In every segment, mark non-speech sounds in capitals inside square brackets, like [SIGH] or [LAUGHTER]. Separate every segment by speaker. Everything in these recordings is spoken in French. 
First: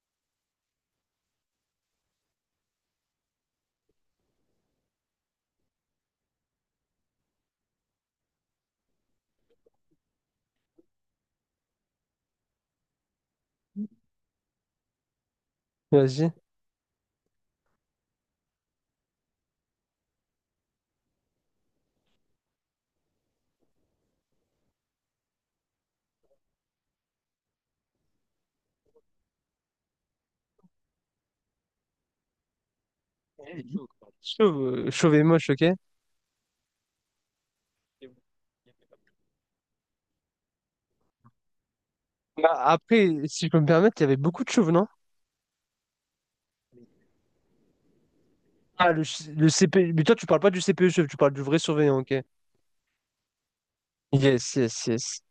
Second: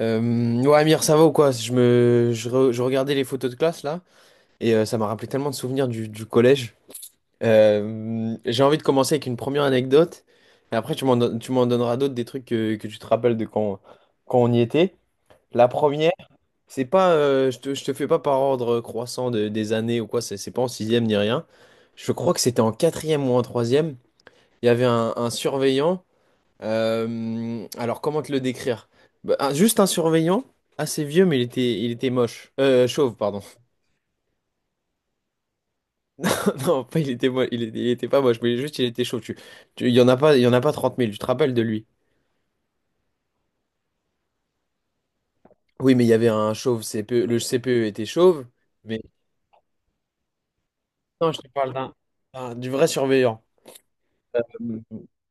Speaker 1: Euh, ouais, Amir, ça va ou quoi? Je me, je, re- je regardais les photos de classe là, et ça m'a rappelé tellement de souvenirs du collège. J'ai envie de commencer avec une première anecdote, et après tu m'en donneras d'autres des trucs que tu te rappelles de quand on y était. La première,
Speaker 2: Vas-y.
Speaker 1: c'est pas, je te fais pas par ordre croissant des années ou quoi, c'est pas en sixième ni rien. Je crois que c'était en quatrième ou en troisième. Il y avait un surveillant, alors, comment te le décrire? Bah, juste un surveillant, assez vieux, mais il était moche. Chauve, pardon.
Speaker 2: Chauve, chauve et moche, ok?
Speaker 1: [LAUGHS] Non, pas il était moche, il était pas moche, mais juste il était chauve. Il y en a pas, il y en a pas trente 000, tu te rappelles de lui?
Speaker 2: Bah, après, si je peux me permettre, il y avait beaucoup de chauves, non?
Speaker 1: Oui, mais il y avait un chauve CPE, le CPE était chauve,
Speaker 2: Ah,
Speaker 1: mais
Speaker 2: le CP... Mais toi, tu parles pas du CPE chauve, tu
Speaker 1: non,
Speaker 2: parles
Speaker 1: je
Speaker 2: du
Speaker 1: te
Speaker 2: vrai
Speaker 1: parle d'un,
Speaker 2: surveillant, ok?
Speaker 1: d'un- du vrai surveillant. Euh,
Speaker 2: Yes, yes, yes.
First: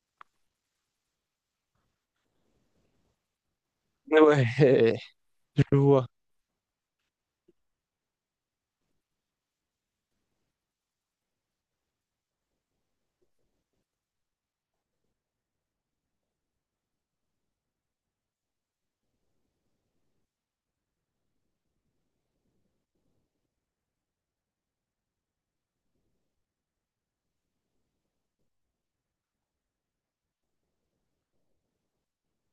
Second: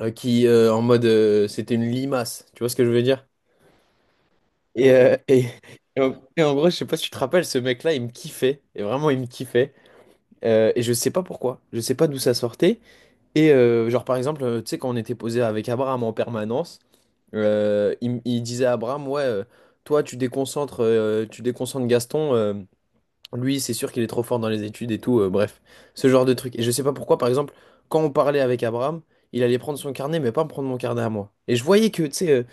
Speaker 1: qui, en mode, c'était une limace, tu vois ce que je veux dire?
Speaker 2: Ouais,
Speaker 1: Et,
Speaker 2: [LAUGHS]
Speaker 1: euh, et,
Speaker 2: je
Speaker 1: et
Speaker 2: vois.
Speaker 1: en, et en gros, je sais pas si tu te rappelles, ce mec-là, il me kiffait, et vraiment, il me kiffait. Et je sais pas pourquoi, je sais pas d'où ça sortait. Et genre par exemple, tu sais, quand on était posé avec Abraham en permanence, il disait à Abraham, ouais, toi tu déconcentres Gaston, lui c'est sûr qu'il est trop fort dans les études et tout, bref, ce genre de truc. Et je sais pas pourquoi, par exemple, quand on parlait avec Abraham, il allait prendre son carnet, mais pas me prendre mon carnet à moi. Et je voyais que, tu sais,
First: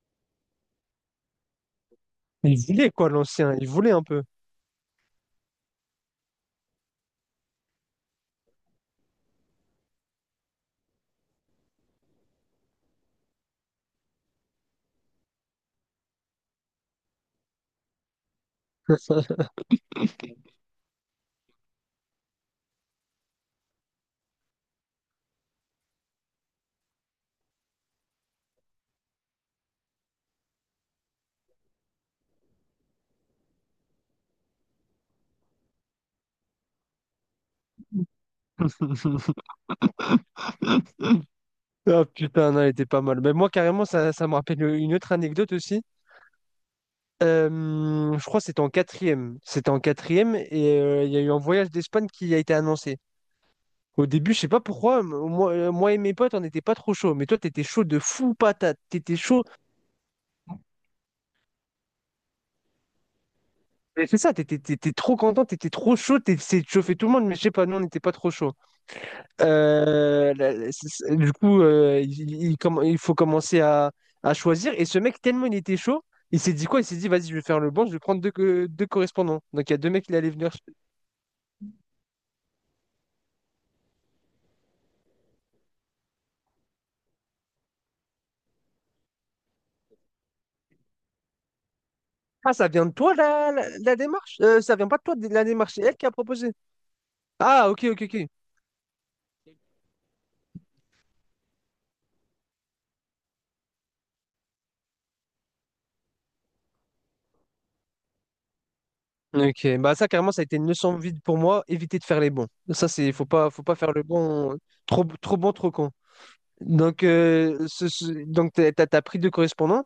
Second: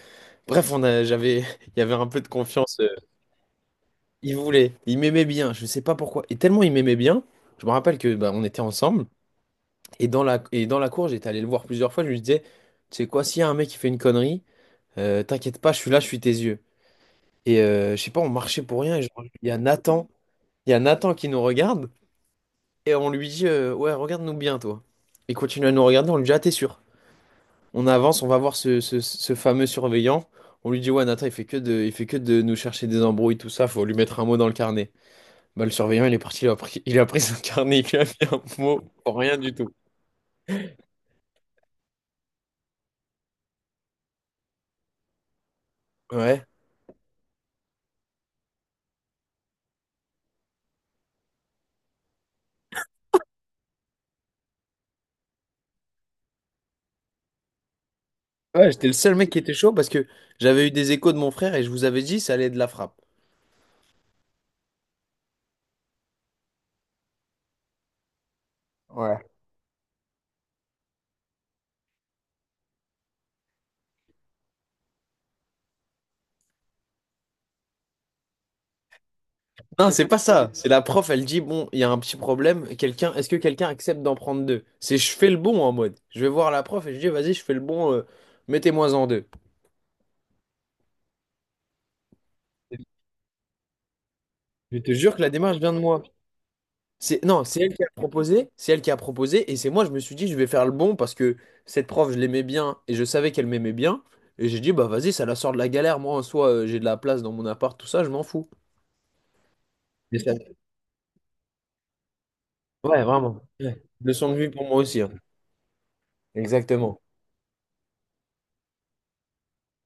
Speaker 1: bref, [LAUGHS] il y avait un peu de
Speaker 2: Il
Speaker 1: confiance. euh,
Speaker 2: voulait quoi, l'ancien? Il voulait un peu.
Speaker 1: il voulait, il m'aimait bien, je sais pas pourquoi. Et tellement il m'aimait bien, je me rappelle que bah, on était ensemble. Et dans la cour, j'étais allé le voir plusieurs fois, je lui disais, tu sais quoi, s'il y a un mec qui fait une connerie, t'inquiète pas, je suis là, je suis tes yeux. Et je sais pas, on marchait pour rien, et genre, il y a Nathan qui nous regarde, et on lui dit, ouais, regarde-nous bien, toi. Il continue à nous regarder, on lui dit, ah, t'es sûr? On avance, on va voir ce fameux surveillant. On lui dit, ouais, Nathan, il fait que de nous chercher des embrouilles, tout ça, faut lui mettre un mot dans le carnet. Bah, le surveillant, il est parti, il a pris son carnet, il lui a mis un mot pour rien
Speaker 2: [LAUGHS]
Speaker 1: du tout.
Speaker 2: Ah putain, non, elle était pas mal. Mais moi, carrément, ça me rappelle une autre anecdote aussi.
Speaker 1: Ouais.
Speaker 2: Euh, je crois que c'était en quatrième. C'était en quatrième et il y a eu un voyage d'Espagne qui a été annoncé. Au début, je sais pas pourquoi, moi et mes potes, on n'était pas trop chaud. Mais toi, t'étais chaud de fou
Speaker 1: Ouais,
Speaker 2: patate.
Speaker 1: j'étais le seul
Speaker 2: T'étais
Speaker 1: mec qui
Speaker 2: chaud.
Speaker 1: était chaud parce que j'avais eu des échos de mon frère et je vous avais dit ça allait être de la frappe.
Speaker 2: Mais c'est ça, t'étais trop content, t'étais trop chaud, t'essayais de chauffer tout le monde, mais je sais pas, nous, on n'était pas trop chaud.
Speaker 1: Ouais.
Speaker 2: Du coup, il faut commencer à choisir. Et ce mec, tellement il était chaud, il s'est dit quoi? Il s'est dit, vas-y, je vais faire le bon, je vais prendre deux correspondants. Donc, il y a deux
Speaker 1: Non,
Speaker 2: mecs
Speaker 1: c'est
Speaker 2: qui
Speaker 1: pas
Speaker 2: allaient
Speaker 1: ça.
Speaker 2: venir.
Speaker 1: C'est la prof, elle dit, bon, il y a un petit problème. Quelqu'un, est-ce que quelqu'un accepte d'en prendre deux? C'est je fais le bon en mode. Je vais voir la prof et je dis, vas-y, je fais le bon, mettez-moi en deux.
Speaker 2: Ah, ça vient de toi, la démarche? Ça
Speaker 1: Je
Speaker 2: vient
Speaker 1: te
Speaker 2: pas de toi,
Speaker 1: jure que la
Speaker 2: la
Speaker 1: démarche vient
Speaker 2: démarche.
Speaker 1: de
Speaker 2: C'est elle
Speaker 1: moi.
Speaker 2: qui a proposé.
Speaker 1: Non, c'est
Speaker 2: Ah,
Speaker 1: elle qui
Speaker 2: ok,
Speaker 1: a
Speaker 2: ok, ok.
Speaker 1: proposé, c'est elle qui a proposé, et c'est moi, je me suis dit, je vais faire le bon parce que cette prof, je l'aimais bien et je savais qu'elle m'aimait bien. Et j'ai dit, bah vas-y, ça la sort de la galère. Moi, en soi, j'ai de la place dans mon appart, tout ça, je m'en fous.
Speaker 2: Ok, bah ça carrément ça a été une leçon de vie pour moi, éviter de faire les bons. Ça
Speaker 1: Ouais,
Speaker 2: c'est faut
Speaker 1: vraiment.
Speaker 2: pas faut pas
Speaker 1: Ouais.
Speaker 2: faire le
Speaker 1: Leçon de vie
Speaker 2: bon
Speaker 1: pour moi aussi,
Speaker 2: trop
Speaker 1: hein.
Speaker 2: trop bon trop con.
Speaker 1: Exactement.
Speaker 2: Donc donc t'as pris deux correspondants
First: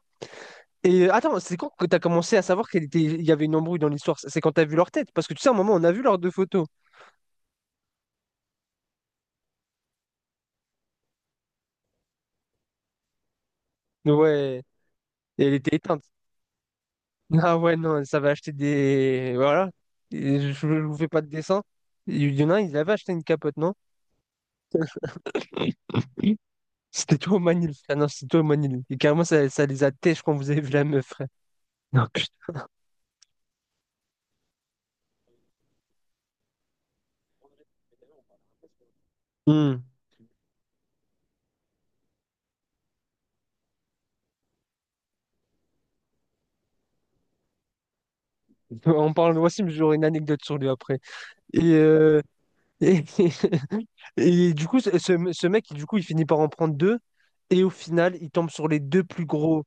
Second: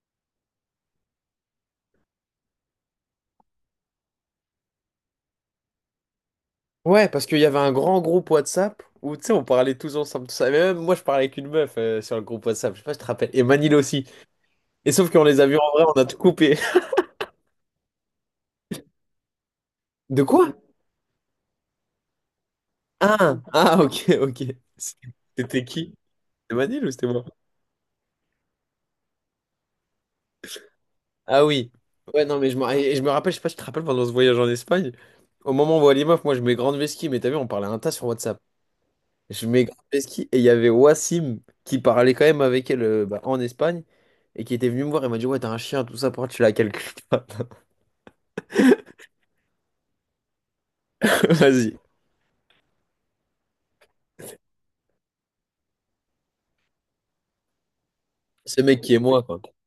Speaker 2: et attends, c'est quand que t'as commencé à savoir qu'il était il y avait une embrouille dans l'histoire? C'est quand t'as vu leur tête parce que tu sais à un moment on a vu leurs deux photos.
Speaker 1: Ouais, parce qu'il y avait un grand groupe WhatsApp où, tu sais, on parlait tous ensemble, tout ça. Mais même moi, je parlais avec une meuf sur le groupe WhatsApp. Je sais pas si tu te rappelles. Et Manil aussi.
Speaker 2: Ouais,
Speaker 1: Et sauf qu'on les
Speaker 2: et
Speaker 1: a
Speaker 2: elle
Speaker 1: vus en
Speaker 2: était
Speaker 1: vrai, on
Speaker 2: éteinte.
Speaker 1: a tout
Speaker 2: [LAUGHS]
Speaker 1: coupé.
Speaker 2: Ah ouais non, ça va acheter des voilà.
Speaker 1: [LAUGHS] De
Speaker 2: Et Je,
Speaker 1: quoi?
Speaker 2: je vous fais pas de dessin. Il y en a un, il avait acheté une
Speaker 1: Ah,
Speaker 2: capote, non?
Speaker 1: ah, ok, ok. C'était qui?
Speaker 2: Oui.
Speaker 1: C'était Manil ou c'était
Speaker 2: C'était
Speaker 1: moi?
Speaker 2: toi au Manil. Ah non, c'était toi au Manil. Et carrément ça, ça les a têches quand vous avez vu la meuf.
Speaker 1: Ah oui.
Speaker 2: Non,
Speaker 1: Ouais, non, mais
Speaker 2: putain.
Speaker 1: je me rappelle, je sais pas si tu te rappelles pendant ce voyage en Espagne. Au moment où on voit les meufs, moi, je mets grande vesquille, mais t'as vu, on parlait un tas sur WhatsApp. Je mets
Speaker 2: Hmm.
Speaker 1: ski et il y avait Wassim qui parlait quand même avec elle, bah, en Espagne, et qui était venu me voir et m'a dit, ouais, t'as un chien, tout ça, pourquoi tu l'as quelque part.
Speaker 2: En parlant de Wassim, j'aurai une anecdote sur lui après.
Speaker 1: [LAUGHS]
Speaker 2: Et,
Speaker 1: Vas-y.
Speaker 2: euh, et, [LAUGHS] et du coup, ce mec, du coup, il finit par en prendre deux. Et au final, il tombe
Speaker 1: Ce
Speaker 2: sur les
Speaker 1: mec qui est
Speaker 2: deux
Speaker 1: moi,
Speaker 2: plus
Speaker 1: quoi.
Speaker 2: gros.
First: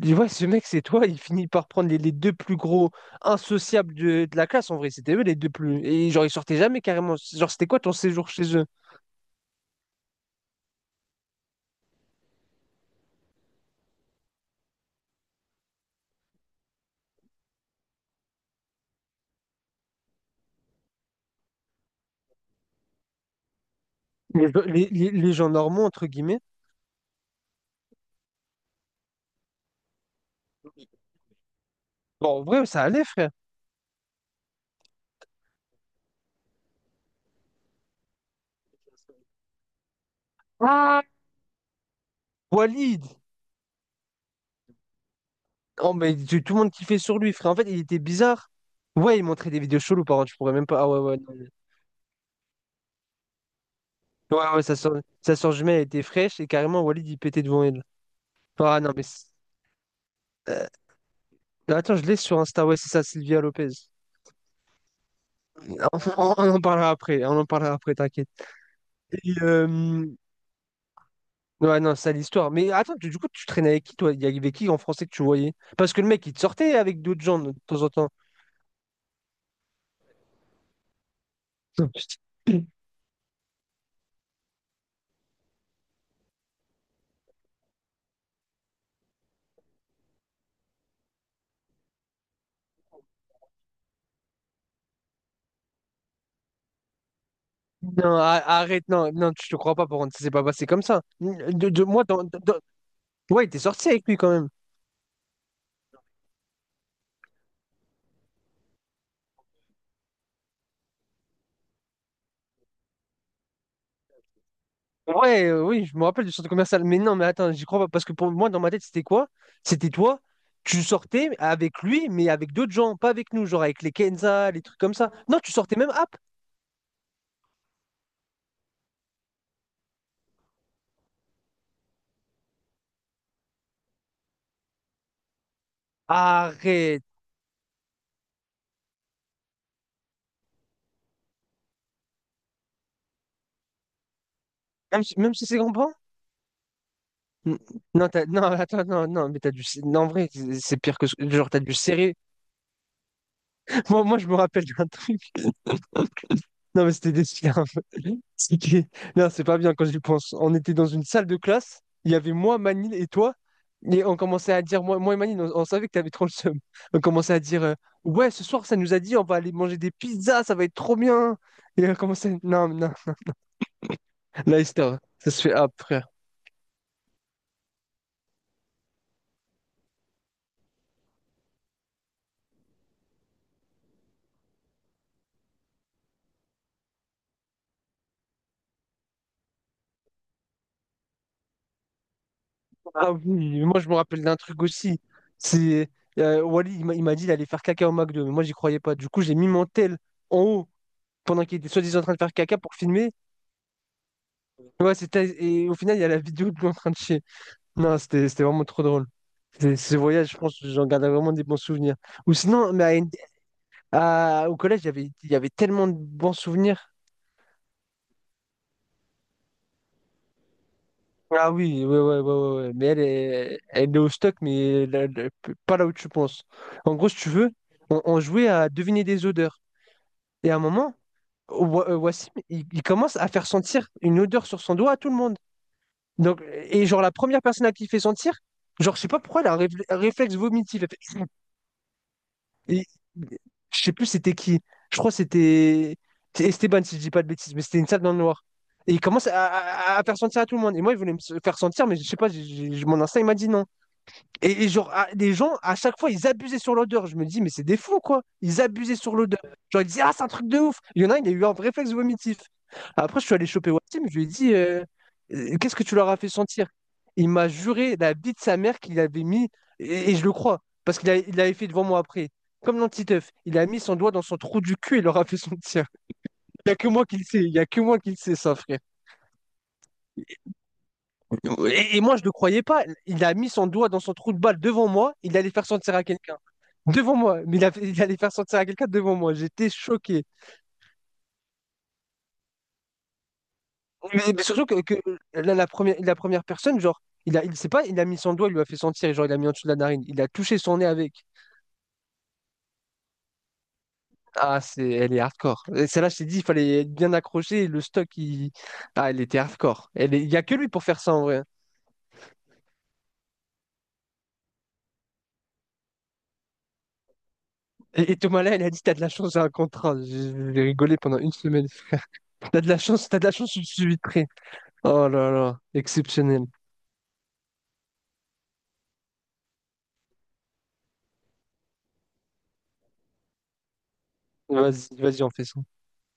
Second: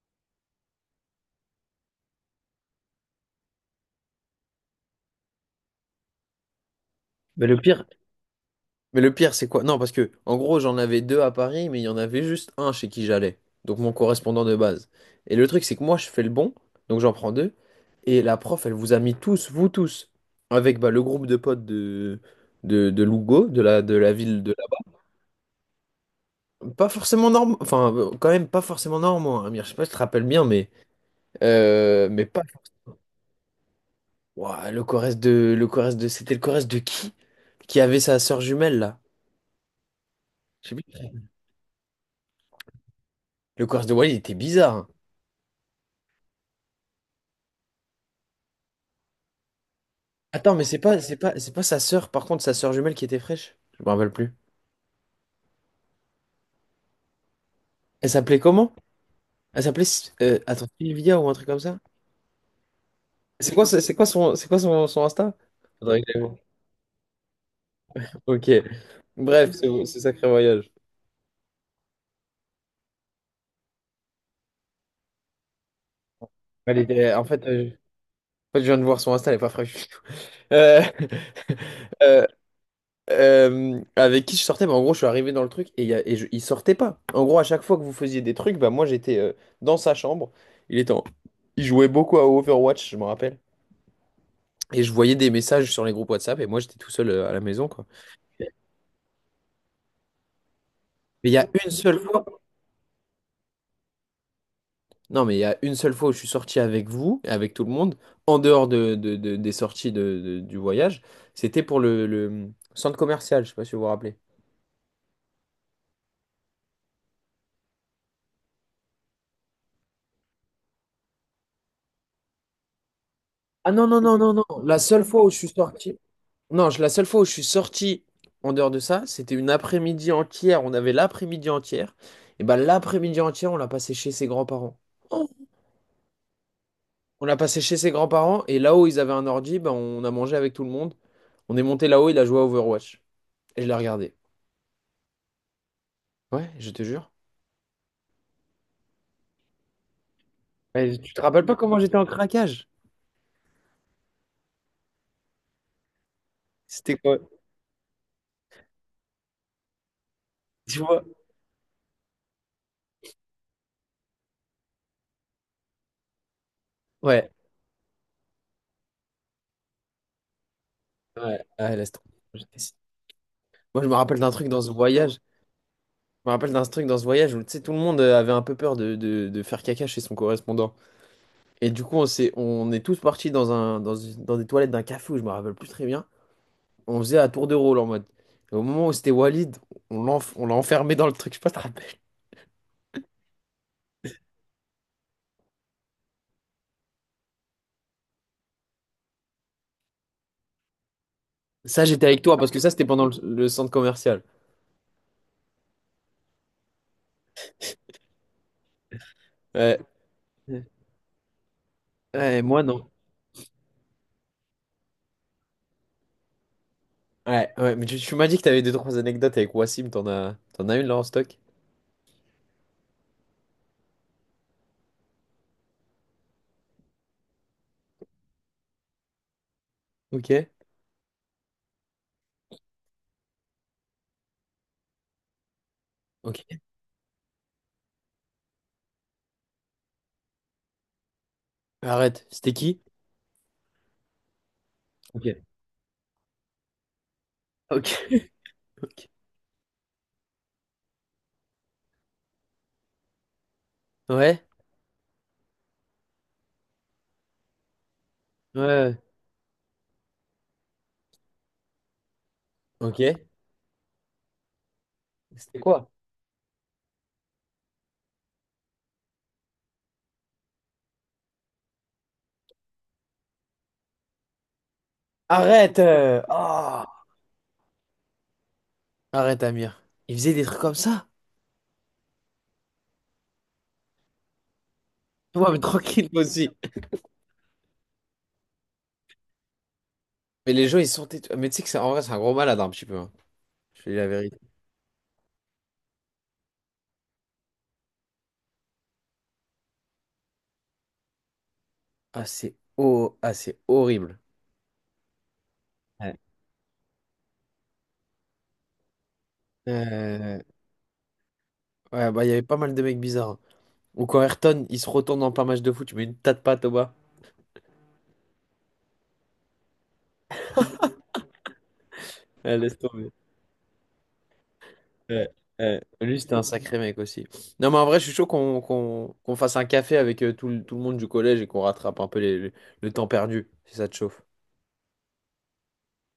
Speaker 2: Tu vois, ce mec, c'est toi. Il finit par prendre les deux plus gros insociables de la classe. En vrai, c'était eux les deux plus. Et genre, ils sortaient jamais carrément.
Speaker 1: mais
Speaker 2: Genre,
Speaker 1: le
Speaker 2: c'était quoi
Speaker 1: pire
Speaker 2: ton séjour chez eux?
Speaker 1: mais le pire c'est quoi? Non, parce que en gros j'en avais deux à Paris, mais il y en avait juste un chez qui j'allais, donc mon correspondant de base. Et le truc c'est que moi je fais le bon, donc j'en prends deux, et la prof, elle vous a mis tous, vous tous, avec bah, le groupe de potes de Lugo, de la ville de
Speaker 2: Les gens normaux, entre guillemets.
Speaker 1: Pas forcément normal, enfin quand même pas forcément normand, hein, Amir. Je sais pas si tu te rappelles bien, mais
Speaker 2: Bon,
Speaker 1: pas
Speaker 2: en vrai, ça allait, frère.
Speaker 1: Ouah, le Corrèze de c'était le Corrèze de qui avait sa sœur jumelle là? Je sais
Speaker 2: Ah.
Speaker 1: plus.
Speaker 2: Walid!
Speaker 1: Le Corrèze de Wally, il était bizarre, hein.
Speaker 2: Oh, mais tout tout le monde kiffait sur lui, frère. En fait, il était bizarre. Ouais, il montrait des vidéos cheloues, par contre, je pourrais
Speaker 1: Attends, mais
Speaker 2: même
Speaker 1: c'est
Speaker 2: pas. Ah ouais,
Speaker 1: pas c'est
Speaker 2: ouais, non,
Speaker 1: pas
Speaker 2: mais-
Speaker 1: c'est pas sa sœur, par contre sa sœur jumelle qui était fraîche. Je me rappelle plus.
Speaker 2: Ouais, ouais, sa soeur jumelle, elle était fraîche et carrément, Walid, il pétait devant elle.
Speaker 1: Elle s'appelait comment?
Speaker 2: Ah non, mais c'est-
Speaker 1: Elle s'appelait attends,
Speaker 2: euh,
Speaker 1: Sylvia ou un truc comme ça?
Speaker 2: Attends, je l'ai sur Insta, ouais, c'est ça, Sylvia Lopez.
Speaker 1: C'est quoi son Insta?
Speaker 2: [LAUGHS]
Speaker 1: Faudrait que j'aille voir.
Speaker 2: On en parlera après, on en parlera après, t'inquiète.
Speaker 1: Ok.
Speaker 2: Et,
Speaker 1: Bref, c'est ce sacré voyage.
Speaker 2: ouais, non, c'est l'histoire. Mais attends, du coup, tu traînais avec qui, toi? Il y avait qui en français que tu voyais? Parce que le mec, il te sortait
Speaker 1: Elle
Speaker 2: avec
Speaker 1: était
Speaker 2: d'autres
Speaker 1: en
Speaker 2: gens
Speaker 1: fait
Speaker 2: de
Speaker 1: je-
Speaker 2: temps en temps.
Speaker 1: en fait, je viens de voir son Insta, elle est pas fraîche. Euh,
Speaker 2: Non,
Speaker 1: [LAUGHS]
Speaker 2: putain.
Speaker 1: euh, avec qui je sortais, bah, en gros, je suis arrivé dans le truc et, il y a- et je- il sortait pas. En gros, à chaque fois que vous faisiez des trucs, bah, moi j'étais dans sa chambre. Il était en- Il jouait beaucoup à Overwatch, je me rappelle. Et je voyais des messages sur les groupes WhatsApp et moi j'étais tout seul à la maison, quoi.
Speaker 2: Non, arrête, non, non, je te crois pas, par contre, ça s'est pas passé comme ça.
Speaker 1: Mais il y a
Speaker 2: De,
Speaker 1: une
Speaker 2: de-
Speaker 1: seule
Speaker 2: moi, dans,
Speaker 1: fois,
Speaker 2: dans- Ouais, t'es sorti avec lui quand même.
Speaker 1: non, mais il y a une seule fois où je suis sorti avec vous, avec tout le monde, en dehors des sorties du voyage, c'était pour le centre commercial, je sais pas si vous vous rappelez.
Speaker 2: Ouais, oui, je me rappelle du centre commercial. Mais non, mais attends, j'y crois pas. Parce que pour moi, dans ma tête, c'était quoi? C'était toi, tu sortais avec lui, mais avec d'autres gens, pas avec nous, genre
Speaker 1: Ah
Speaker 2: avec
Speaker 1: non,
Speaker 2: les
Speaker 1: non, non, non, non.
Speaker 2: Kenza, les
Speaker 1: La
Speaker 2: trucs comme
Speaker 1: seule
Speaker 2: ça.
Speaker 1: fois où je
Speaker 2: Non,
Speaker 1: suis
Speaker 2: tu sortais même
Speaker 1: sorti.
Speaker 2: hop.
Speaker 1: Non, la seule fois où je suis sorti en dehors de ça, c'était une après-midi entière. On avait l'après-midi entière. Et ben l'après-midi entière, on l'a passé chez ses grands-parents. Oh.
Speaker 2: Arrête.
Speaker 1: On l'a passé chez ses grands-parents et là-haut, ils avaient un ordi, ben, on a mangé avec tout le monde. On est monté là-haut, il a joué à Overwatch. Et je l'ai regardé.
Speaker 2: Même si c'est grand-parents?
Speaker 1: Ouais, je te jure.
Speaker 2: N- non, non, attends, non, non, mais t'as du. Non, en vrai, c'est
Speaker 1: Ouais,
Speaker 2: pire que
Speaker 1: tu te rappelles
Speaker 2: genre,
Speaker 1: pas
Speaker 2: t'as du
Speaker 1: comment j'étais en
Speaker 2: serré.
Speaker 1: craquage?
Speaker 2: [LAUGHS] Je me rappelle d'un truc. Non, mais
Speaker 1: C'était
Speaker 2: c'était
Speaker 1: quoi?
Speaker 2: des scams. [LAUGHS] C'est que- Non, c'est pas bien quand j'y pense. On était
Speaker 1: Tu
Speaker 2: dans une
Speaker 1: vois?
Speaker 2: salle de classe, il y avait moi, Manil et toi, et on commençait à dire, moi et Manil, on savait que t'avais trop le seum. On
Speaker 1: Ouais.
Speaker 2: commençait à dire, ouais, ce soir, ça nous a dit, on va aller manger des pizzas, ça va être trop bien.
Speaker 1: Ouais, ouais,
Speaker 2: Et
Speaker 1: laisse
Speaker 2: on
Speaker 1: tomber.
Speaker 2: commençait, non, mais non,
Speaker 1: Moi, je me rappelle d'un truc
Speaker 2: la
Speaker 1: dans ce
Speaker 2: histoire,
Speaker 1: voyage.
Speaker 2: ça se fait après.
Speaker 1: Je me rappelle d'un truc dans ce voyage où, tu sais, tout le monde avait un peu peur de faire caca chez son correspondant. Et du coup, on est tous partis dans un, dans une- dans des toilettes d'un café où je me rappelle plus très bien. On faisait à tour de rôle en mode. Et au moment où c'était Walid, on l'a enfermé dans le truc. Je sais pas si tu te rappelles.
Speaker 2: Ah oui, moi, je me rappelle d'un truc aussi. C'est Wally, il m'a dit d'aller faire caca au McDo, mais moi, j'y croyais pas. Du coup, j'ai mis mon tel en haut pendant qu'il était
Speaker 1: Ça,
Speaker 2: soi-disant en
Speaker 1: j'étais
Speaker 2: train de
Speaker 1: avec
Speaker 2: faire
Speaker 1: toi parce
Speaker 2: caca
Speaker 1: que ça,
Speaker 2: pour
Speaker 1: c'était pendant
Speaker 2: filmer.
Speaker 1: le centre commercial.
Speaker 2: Ouais, c'était. Et au final, il y a la vidéo de lui en train de chier. Non, c'était vraiment trop drôle.
Speaker 1: Ouais.
Speaker 2: Ces voyages, je pense, que j'en garde vraiment des bons souvenirs. Ou
Speaker 1: Ouais, moi,
Speaker 2: sinon,
Speaker 1: non.
Speaker 2: au collège, il y avait, tellement de bons souvenirs.
Speaker 1: Ouais, ouais, mais tu m'as dit que t'avais deux, trois anecdotes avec Wassim. T'en as une là en stock?
Speaker 2: Ah oui, ouais, ouais, ouais, ouais, ouais. Mais elle est au stock, mais là, pas là où tu penses. En gros, si tu veux, on jouait à deviner des odeurs.
Speaker 1: Ok.
Speaker 2: Et à un moment, Wassim, il commence à faire sentir une odeur sur son doigt à tout le monde.
Speaker 1: Ok.
Speaker 2: Donc, et genre, la première personne à qui il fait sentir, genre, je sais pas pourquoi, elle a un réflexe vomitif.
Speaker 1: Arrête. C'était qui?
Speaker 2: Et- je sais plus c'était qui. Je crois que
Speaker 1: Ok.
Speaker 2: c'était Esteban, si je dis pas de bêtises, mais c'était
Speaker 1: Ok.
Speaker 2: une salle dans le
Speaker 1: [LAUGHS]
Speaker 2: noir. Et
Speaker 1: Ok.
Speaker 2: il commence à, à faire sentir à tout le monde. Et moi, il voulait faire sentir, mais je sais pas, mon instinct, il m'a dit non.
Speaker 1: Ouais.
Speaker 2: Et genre, à- les gens, à chaque fois, ils abusaient sur l'odeur. Je me dis, mais c'est des fous, quoi. Ils abusaient
Speaker 1: Ouais.
Speaker 2: sur l'odeur. Genre, ils disaient, ah, c'est un truc de ouf. Il y en a un, il a eu un réflexe vomitif. Après, je
Speaker 1: Ok.
Speaker 2: suis allé choper Wassim, je lui ai dit,
Speaker 1: C'était
Speaker 2: qu'est-ce que
Speaker 1: quoi?
Speaker 2: tu leur as fait sentir? Il m'a juré la vie de sa mère qu'il avait mis, et je le crois, parce qu'il l'avait fait devant moi après. Comme l'antiteuf, il a mis son doigt dans son trou du cul et il leur a fait
Speaker 1: Arrête!
Speaker 2: sentir. Il n'y a
Speaker 1: Ah,
Speaker 2: que moi qui le sais, il n'y a que moi qui le sais, ça, frère.
Speaker 1: arrête, Amir. Il faisait des trucs comme ça?
Speaker 2: Et moi, je ne le croyais pas. Il a mis son doigt dans son trou de balle devant moi. Il allait
Speaker 1: Ouais, mais
Speaker 2: faire sentir à
Speaker 1: tranquille, moi
Speaker 2: quelqu'un.
Speaker 1: aussi.
Speaker 2: Devant moi. Mais il allait faire sentir à quelqu'un devant moi. J'étais choqué.
Speaker 1: Mais les gens, ils sont têtus. Mais tu sais que c'est en vrai, c'est un gros malade, hein, un petit peu, hein. Je te dis la vérité.
Speaker 2: Surtout que la première, personne, genre, il sait pas, il a mis son doigt, il lui a fait sentir, et genre, il a mis en dessous de la narine. Il a touché son nez avec.
Speaker 1: Ah, c'est oh, ah, c'est horrible.
Speaker 2: Ah, c'est, elle est hardcore. Et celle-là,
Speaker 1: Ouais.
Speaker 2: je t'ai dit, il fallait être bien accrocher. Le stock, il... Ah, elle était hardcore. Elle est- il n'y
Speaker 1: Euh,
Speaker 2: a que lui pour faire ça, en vrai.
Speaker 1: ouais, bah, il y avait pas mal de mecs bizarres, hein. Ou quand Ayrton, il se retourne dans plein match de foot, tu mets une tas de pattes au bas.
Speaker 2: Et Thomas, là, elle a dit, t'as de la chance, j'ai un contrat. J'ai rigolé pendant une semaine, frère.
Speaker 1: Ouais,
Speaker 2: T'as de la
Speaker 1: laisse
Speaker 2: chance,
Speaker 1: tomber.
Speaker 2: t'as de la chance, je suis vitré. Oh
Speaker 1: Ouais,
Speaker 2: là là,
Speaker 1: ouais. Lui, c'était un
Speaker 2: exceptionnel.
Speaker 1: sacré mec aussi. Non, mais en vrai, je suis chaud qu'on fasse un café avec tout le monde du collège et qu'on rattrape un peu le temps perdu, si ça te chauffe.
Speaker 2: Vas-y, vas-y, on fait ça.